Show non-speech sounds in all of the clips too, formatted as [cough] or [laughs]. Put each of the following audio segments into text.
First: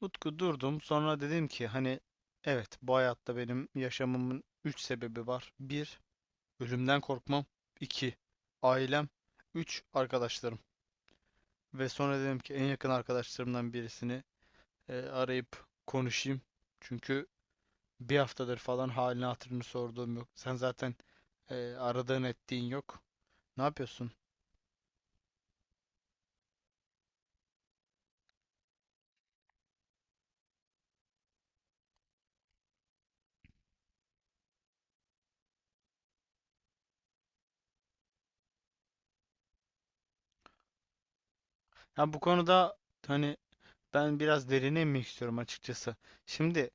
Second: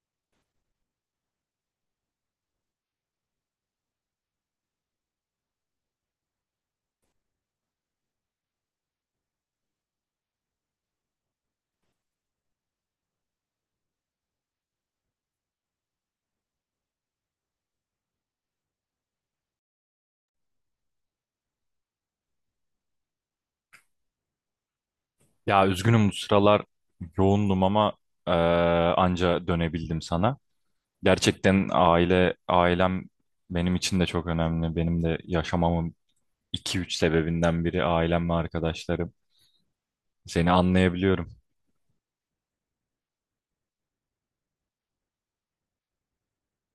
Utku durdum. Sonra dedim ki evet, bu hayatta benim yaşamımın 3 sebebi var. Bir, ölümden korkmam. İki ailem. Üç, arkadaşlarım. Ve sonra dedim ki en yakın arkadaşlarımdan birisini arayıp konuşayım. Çünkü bir haftadır falan halini hatırını sorduğum yok. Sen zaten aradığın ettiğin yok. Ne yapıyorsun? Ya üzgünüm bu sıralar yoğundum ama e, anca dönebildim sana. Gerçekten ailem benim için de çok önemli. Benim de yaşamamın iki üç sebebinden biri ailem ve arkadaşlarım. Seni anlayabiliyorum. Ya bu konuda hani ben biraz derine inmek istiyorum açıkçası. Şimdi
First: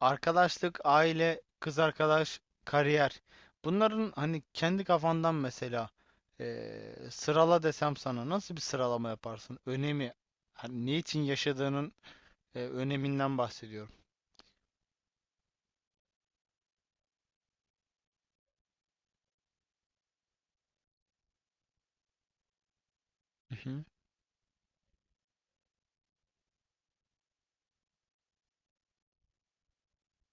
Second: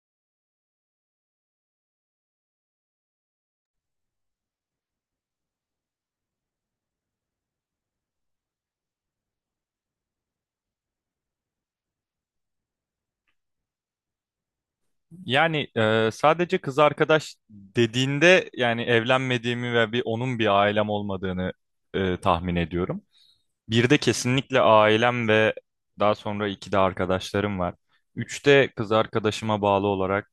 arkadaşlık, aile, kız arkadaş, kariyer. Bunların hani kendi kafandan mesela sırala desem sana nasıl bir sıralama yaparsın? Önemi, hani niçin yaşadığının öneminden bahsediyorum. Yani sadece kız arkadaş dediğinde yani evlenmediğimi ve bir onun bir ailem olmadığını tahmin ediyorum. Mhm. Bir de kesinlikle ailem ve daha sonra iki de arkadaşlarım var. Üçte kız arkadaşıma bağlı olarak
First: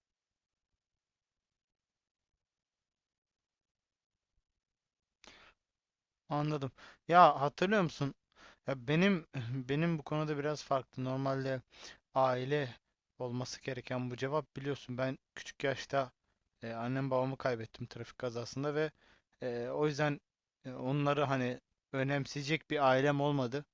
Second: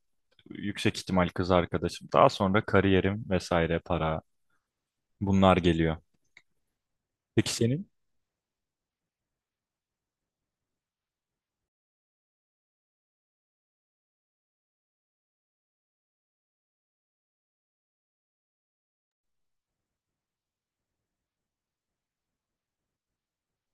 yüksek ihtimal kız arkadaşım. Daha sonra kariyerim vesaire para bunlar geliyor. Anladım. Ya Peki hatırlıyor senin? musun? Ya benim [laughs] benim bu konuda biraz farklı. Normalde aile olması gereken bu cevap, biliyorsun ben küçük yaşta annem babamı kaybettim trafik kazasında ve o yüzden onları hani önemseyecek bir ailem olmadı.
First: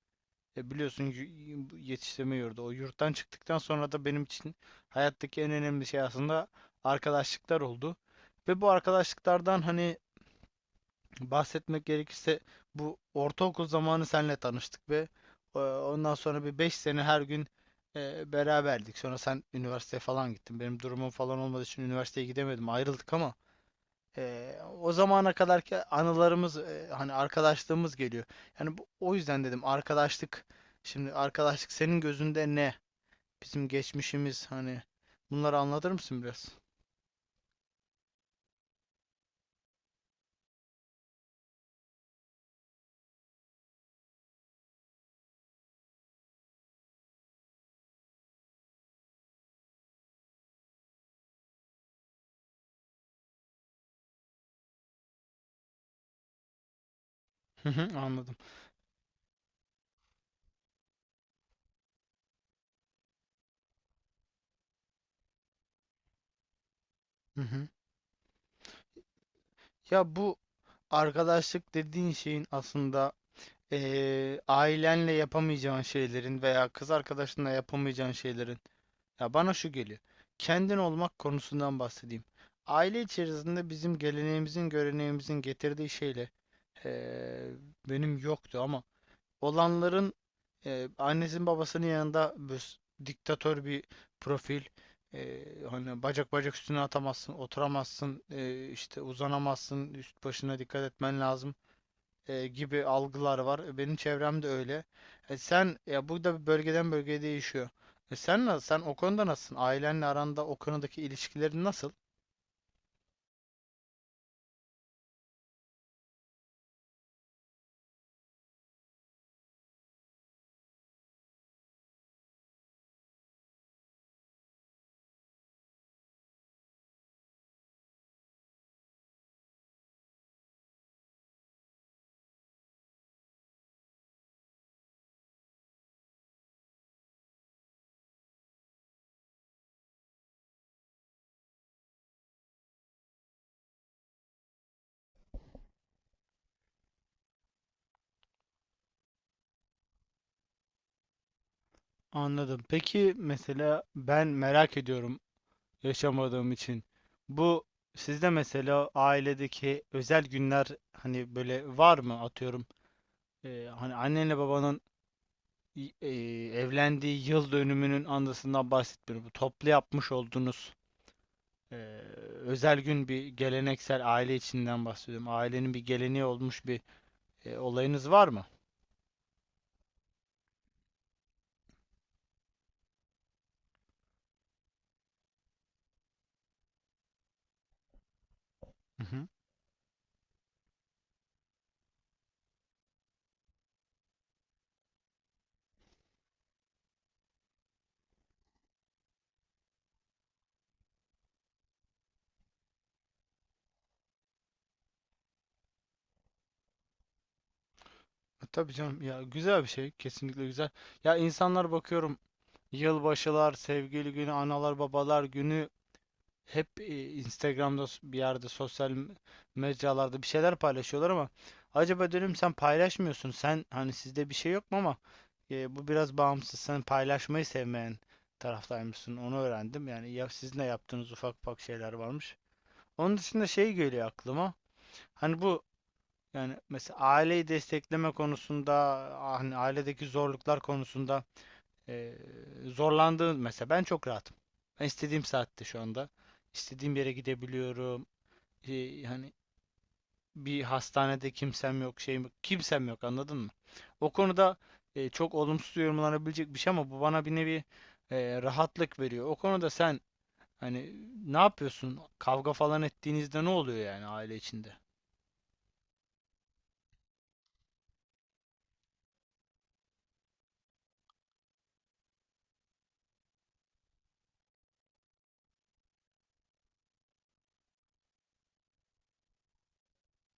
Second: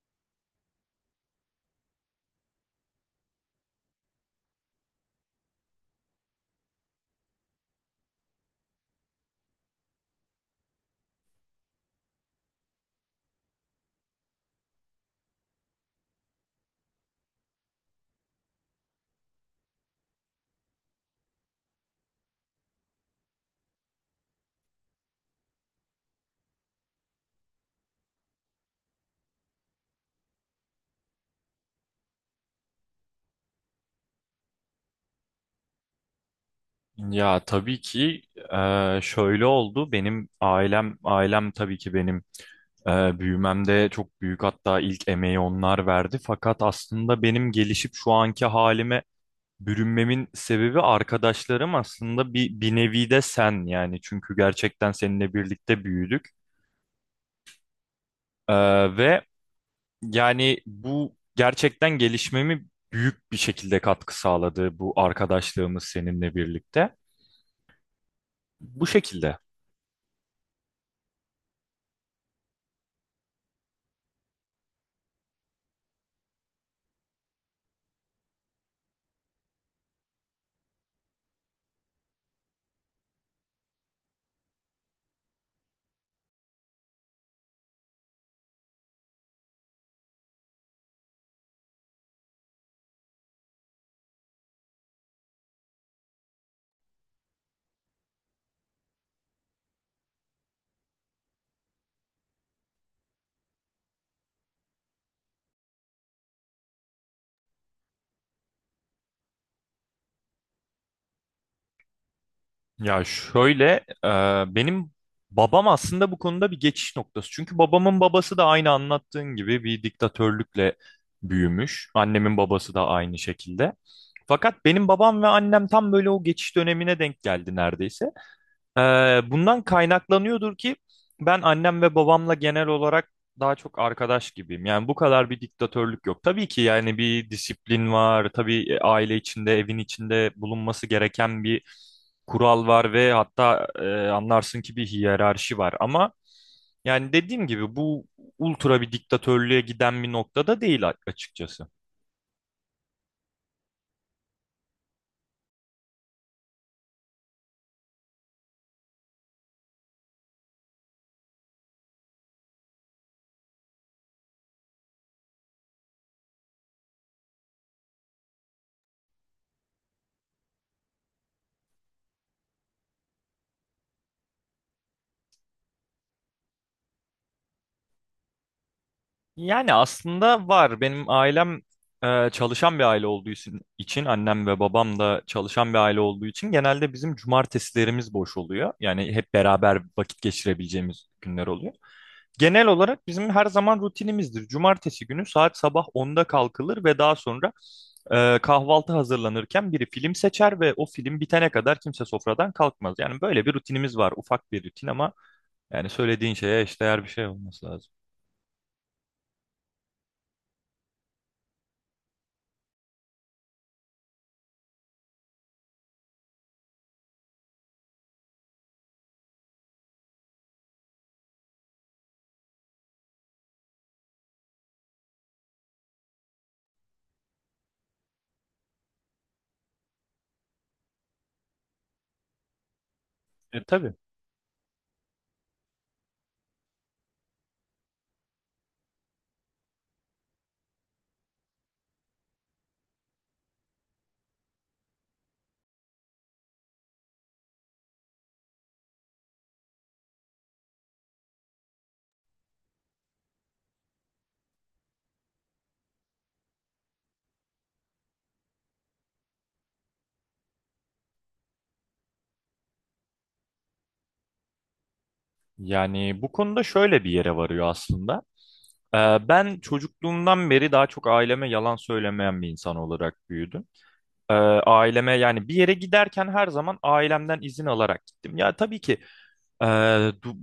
Biliyorsun, bu yetiştirme yurdu. O yurttan çıktıktan sonra da benim için hayattaki en önemli şey aslında arkadaşlıklar oldu. Ve bu arkadaşlıklardan hani bahsetmek gerekirse bu ortaokul zamanı senle tanıştık ve ondan sonra bir 5 sene her gün beraberdik. Sonra sen üniversiteye falan gittin. Benim durumum falan olmadığı için üniversiteye gidemedim. Ayrıldık ama e, o zamana kadarki anılarımız hani arkadaşlığımız geliyor. Yani bu, o yüzden dedim arkadaşlık, şimdi arkadaşlık senin gözünde ne? Bizim geçmişimiz, hani bunları anlatır mısın biraz? Ya tabii ki şöyle oldu. Benim ailem tabii ki benim büyümemde çok büyük hatta ilk emeği onlar verdi. Fakat aslında benim gelişip şu anki halime bürünmemin sebebi arkadaşlarım aslında bir nevi de sen, yani çünkü gerçekten seninle birlikte büyüdük. Hı hı, anladım. Ve yani bu gerçekten gelişmemi büyük bir şekilde katkı sağladı bu arkadaşlığımız seninle birlikte. Hı hı. Bu şekilde. Ya bu arkadaşlık dediğin şeyin aslında ailenle yapamayacağın şeylerin veya kız arkadaşınla yapamayacağın şeylerin. Ya bana şu geliyor. Kendin olmak konusundan bahsedeyim. Aile içerisinde bizim geleneğimizin, göreneğimizin getirdiği şeyle eee, benim yoktu ama olanların annesinin babasının yanında diktatör bir profil, hani bacak bacak üstüne atamazsın, oturamazsın, işte uzanamazsın, üst başına dikkat etmen lazım gibi algılar var. Benim çevremde öyle. Sen ya, burada bir bölgeden bölgeye değişiyor. Sen nasıl? Sen o konuda nasılsın? Ailenle aranda o konudaki ilişkilerin nasıl? Ya şöyle, e, benim babam aslında bu konuda bir geçiş noktası. Çünkü babamın babası da aynı anlattığın gibi bir diktatörlükle büyümüş. Annemin babası da aynı şekilde. Fakat benim babam ve annem tam böyle o geçiş dönemine denk geldi neredeyse. Ee, Bundan kaynaklanıyordur ki ben annem ve babamla genel olarak daha çok arkadaş gibiyim. Yani bu kadar bir diktatörlük yok. Tabii ki yani bir disiplin var. Tabii, aile içinde, evin içinde bulunması gereken bir kural var ve hatta anlarsın ki bir hiyerarşi var. Ama yani dediğim gibi bu ultra bir diktatörlüğe giden bir noktada değil, açıkçası. Anladım. Peki mesela ben merak ediyorum yaşamadığım için. Bu sizde mesela ailedeki özel günler hani böyle var mı, atıyorum? Hani annenle babanın e, evlendiği yıl dönümünün andasından bahsetmiyorum. Bu toplu yapmış olduğunuz Ee, özel gün, bir geleneksel aile içinden bahsediyorum. Ailenin bir geleneği olmuş bir olayınız var mı? Yani aslında var. Benim ailem çalışan bir aile olduğu için, annem ve babam da çalışan bir aile olduğu için genelde bizim cumartesilerimiz boş oluyor. Hı Yani hı. hep beraber vakit geçirebileceğimiz günler oluyor. Genel olarak bizim her zaman rutinimizdir: cumartesi günü saat sabah onda kalkılır ve daha sonra kahvaltı hazırlanırken biri film seçer ve o film bitene kadar kimse sofradan kalkmaz. Yani böyle bir rutinimiz var. Ufak bir rutin ama yani söylediğin şeye eşdeğer bir şey olması lazım. Tabii canım, ya güzel bir şey, kesinlikle güzel. Ya insanlar bakıyorum yılbaşılar, sevgili günü, analar babalar günü hep Instagram'da bir yerde sosyal mecralarda bir şeyler paylaşıyorlar ama acaba diyorum sen paylaşmıyorsun. Sen hani sizde bir şey yok mu ama bu biraz bağımsız. Sen paylaşmayı sevmeyen taraftaymışsın. Onu öğrendim. Yani ya sizin de yaptığınız ufak ufak şeyler varmış. Onun dışında E şey tabii. geliyor aklıma. Hani bu, yani mesela aileyi destekleme konusunda, hani ailedeki zorluklar konusunda ee, zorlandığın, mesela ben çok rahatım. Ben istediğim saatte şu anda İstediğim yere gidebiliyorum. Hani bir hastanede kimsem yok, şeyim yok, kimsem yok, anladın mı? O konuda çok olumsuz yorumlanabilecek bir şey ama bu bana bir nevi rahatlık veriyor. O konuda sen hani ne yapıyorsun? Kavga falan ettiğinizde ne oluyor yani aile içinde? Yani bu konuda şöyle bir yere varıyor aslında. Ben çocukluğumdan beri daha çok aileme yalan söylemeyen bir insan olarak büyüdüm. Ee, Aileme, yani bir yere giderken her zaman ailemden izin alarak gittim. Ya tabii ki ee, du-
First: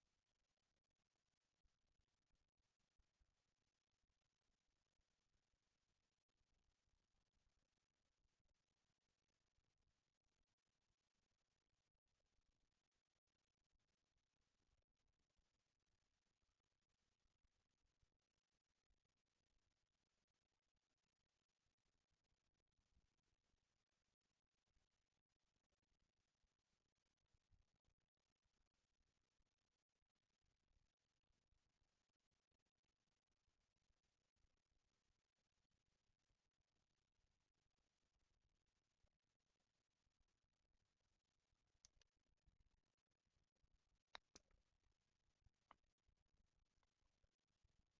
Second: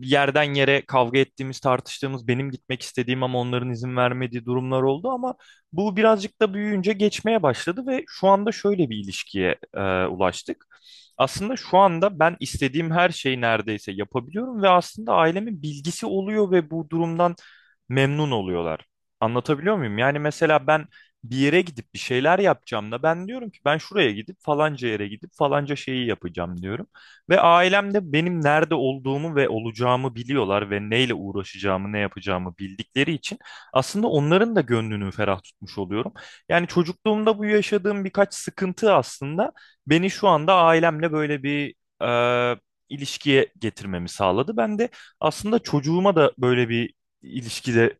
yerden yere kavga ettiğimiz, tartıştığımız, benim gitmek istediğim ama onların izin vermediği durumlar oldu ama bu birazcık da büyüyünce geçmeye başladı ve şu anda şöyle bir ilişkiye ulaştık. Aslında şu anda ben istediğim her şeyi neredeyse yapabiliyorum ve aslında ailemin bilgisi oluyor ve bu durumdan memnun oluyorlar. Anlatabiliyor muyum? Yani mesela ben bir yere gidip bir şeyler yapacağım da ben diyorum ki ben şuraya gidip falanca yere gidip falanca şeyi yapacağım diyorum. Ve ailem de benim nerede olduğumu ve olacağımı biliyorlar ve neyle uğraşacağımı, ne yapacağımı bildikleri için aslında onların da gönlünü ferah tutmuş oluyorum. Yani çocukluğumda bu yaşadığım birkaç sıkıntı aslında beni şu anda ailemle böyle bir e, ilişkiye getirmemi sağladı. Ben de aslında çocuğuma da böyle bir ilişkide,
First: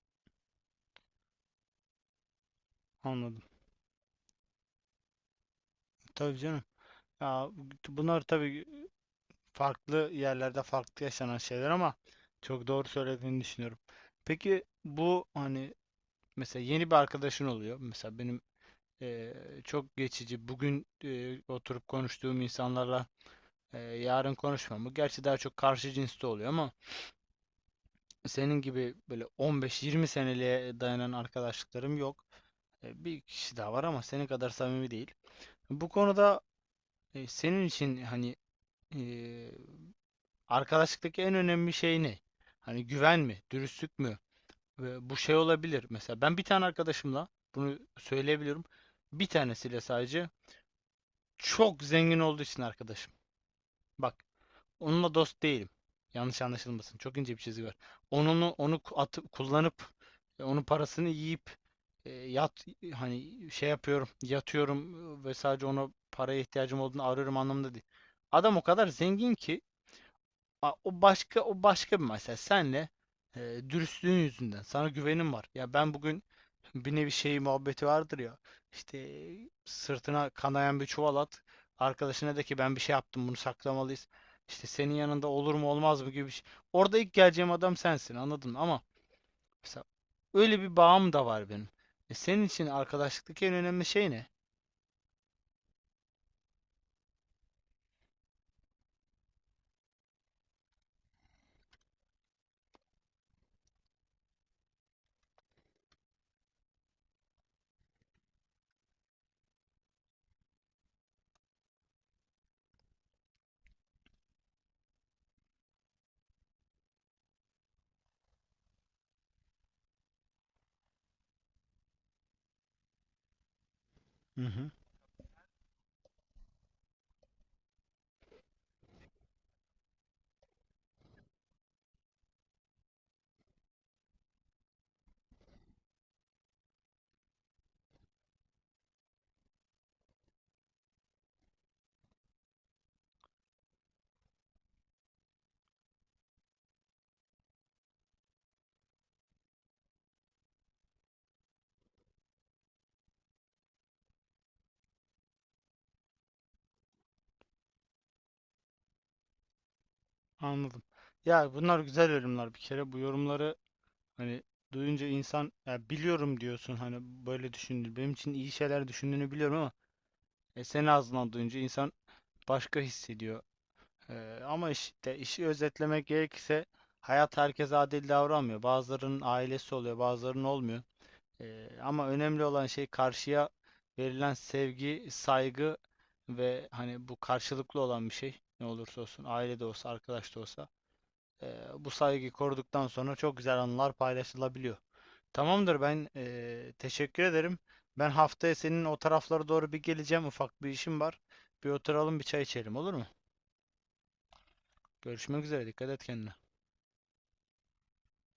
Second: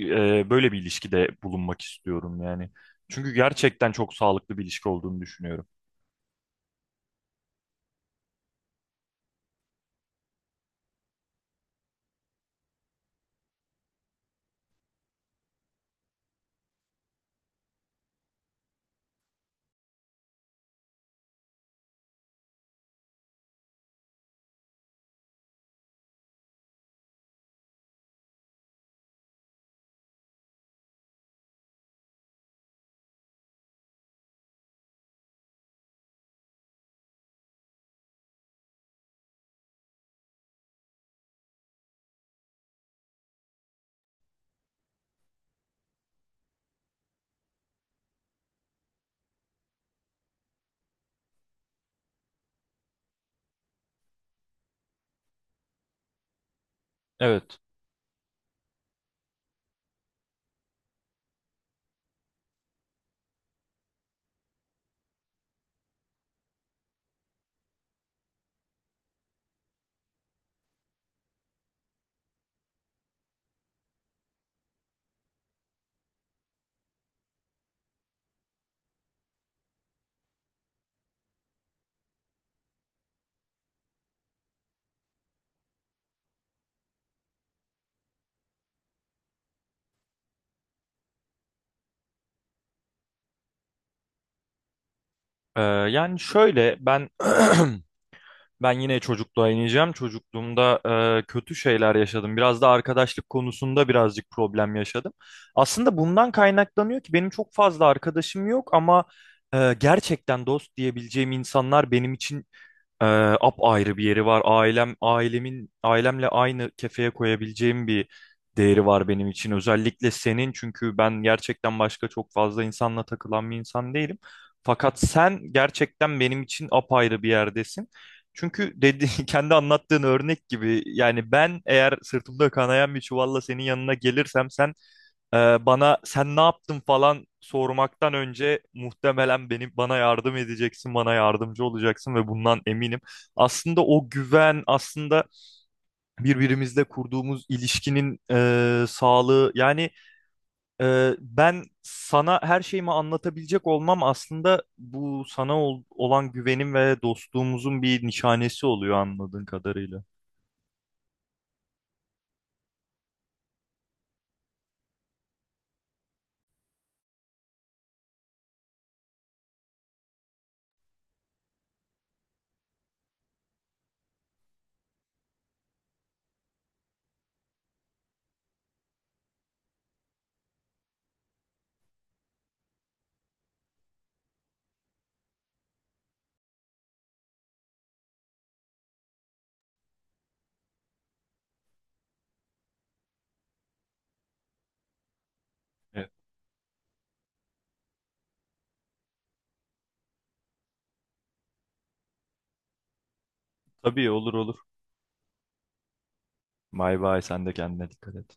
böyle bir ilişkide bulunmak istiyorum yani. Çünkü Anladım. gerçekten çok sağlıklı bir ilişki olduğunu düşünüyorum. Tabii canım. Ya, bunlar tabii farklı yerlerde farklı yaşanan şeyler ama çok doğru söylediğini düşünüyorum. Peki bu hani mesela yeni bir arkadaşın oluyor. Mesela benim çok geçici, bugün oturup konuştuğum insanlarla yarın konuşmamı. Gerçi daha çok karşı cinste oluyor ama senin gibi böyle 15-20 seneliğe dayanan arkadaşlıklarım yok. Bir kişi daha var ama senin kadar samimi değil. Bu konuda senin için hani e, arkadaşlıktaki en önemli şey ne? Hani güven mi, dürüstlük mü? Ve bu şey olabilir. Mesela ben bir tane arkadaşımla bunu söyleyebiliyorum. Bir tanesiyle sadece çok zengin olduğu için arkadaşım. Bak, onunla dost değilim. Yanlış anlaşılmasın, çok ince bir Evet. çizgi var. Onu atıp kullanıp onun parasını yiyip e, yat hani şey yapıyorum, yatıyorum ve sadece ona paraya ihtiyacım olduğunu arıyorum anlamında değil. Adam o kadar zengin ki. O başka, o başka bir mesele. Senle e, dürüstlüğün yüzünden sana güvenim var. Ya ben bugün bir nevi şey muhabbeti vardır ya. İşte sırtına kanayan bir çuval at. Arkadaşına de ki ben bir şey yaptım, bunu saklamalıyız. İşte senin yanında olur mu olmaz mı gibi bir şey. Orada ilk geleceğim adam sensin, anladın mı? Ama mesela öyle bir bağım da var benim. E senin için arkadaşlıktaki en önemli şey ne? Yani şöyle ben [clears throat] ben yine çocukluğa ineceğim. Çocukluğumda kötü şeyler yaşadım. Biraz da arkadaşlık konusunda birazcık problem yaşadım. Aslında bundan kaynaklanıyor ki benim çok fazla arkadaşım yok ama gerçekten dost diyebileceğim insanlar benim için ee, apayrı bir yeri var. Ailemle aynı kefeye koyabileceğim bir değeri var benim için. Özellikle senin, çünkü ben gerçekten başka çok fazla insanla takılan bir insan değilim. Hı hı. Fakat sen gerçekten benim için apayrı bir yerdesin. Çünkü dedi, [laughs] kendi anlattığın örnek gibi, yani ben eğer sırtımda kanayan bir çuvalla senin yanına gelirsem sen bana sen ne yaptın falan sormaktan önce muhtemelen bana yardım edeceksin, bana yardımcı olacaksın ve bundan eminim. Aslında o güven, aslında birbirimizle kurduğumuz ilişkinin sağlığı. Yani ben sana her şeyimi anlatabilecek olmam aslında bu sana olan güvenim ve dostluğumuzun bir nişanesi oluyor anladığın kadarıyla. Anladım. Ya bunlar güzel yorumlar bir kere. Bu yorumları hani duyunca insan ya biliyorum diyorsun, hani böyle düşündü. Benim için iyi şeyler düşündüğünü biliyorum ama senin ağzından duyunca insan başka hissediyor. Ama işte işi özetlemek gerekirse hayat herkese adil davranmıyor. Bazılarının ailesi oluyor, bazılarının olmuyor. Ama önemli olan şey karşıya verilen sevgi, saygı ve hani bu karşılıklı olan bir şey. Ne olursa olsun, aile de olsa, arkadaş da olsa. Bu saygıyı koruduktan sonra çok güzel anılar paylaşılabiliyor. Tamamdır, ben Evet. Teşekkür ederim. Ben haftaya senin o taraflara doğru bir geleceğim. Ufak bir işim var. Bir oturalım, bir çay içelim, olur mu? Tabii, olur olur. Görüşmek üzere. Dikkat et kendine. Bay bay, sen de kendine dikkat et.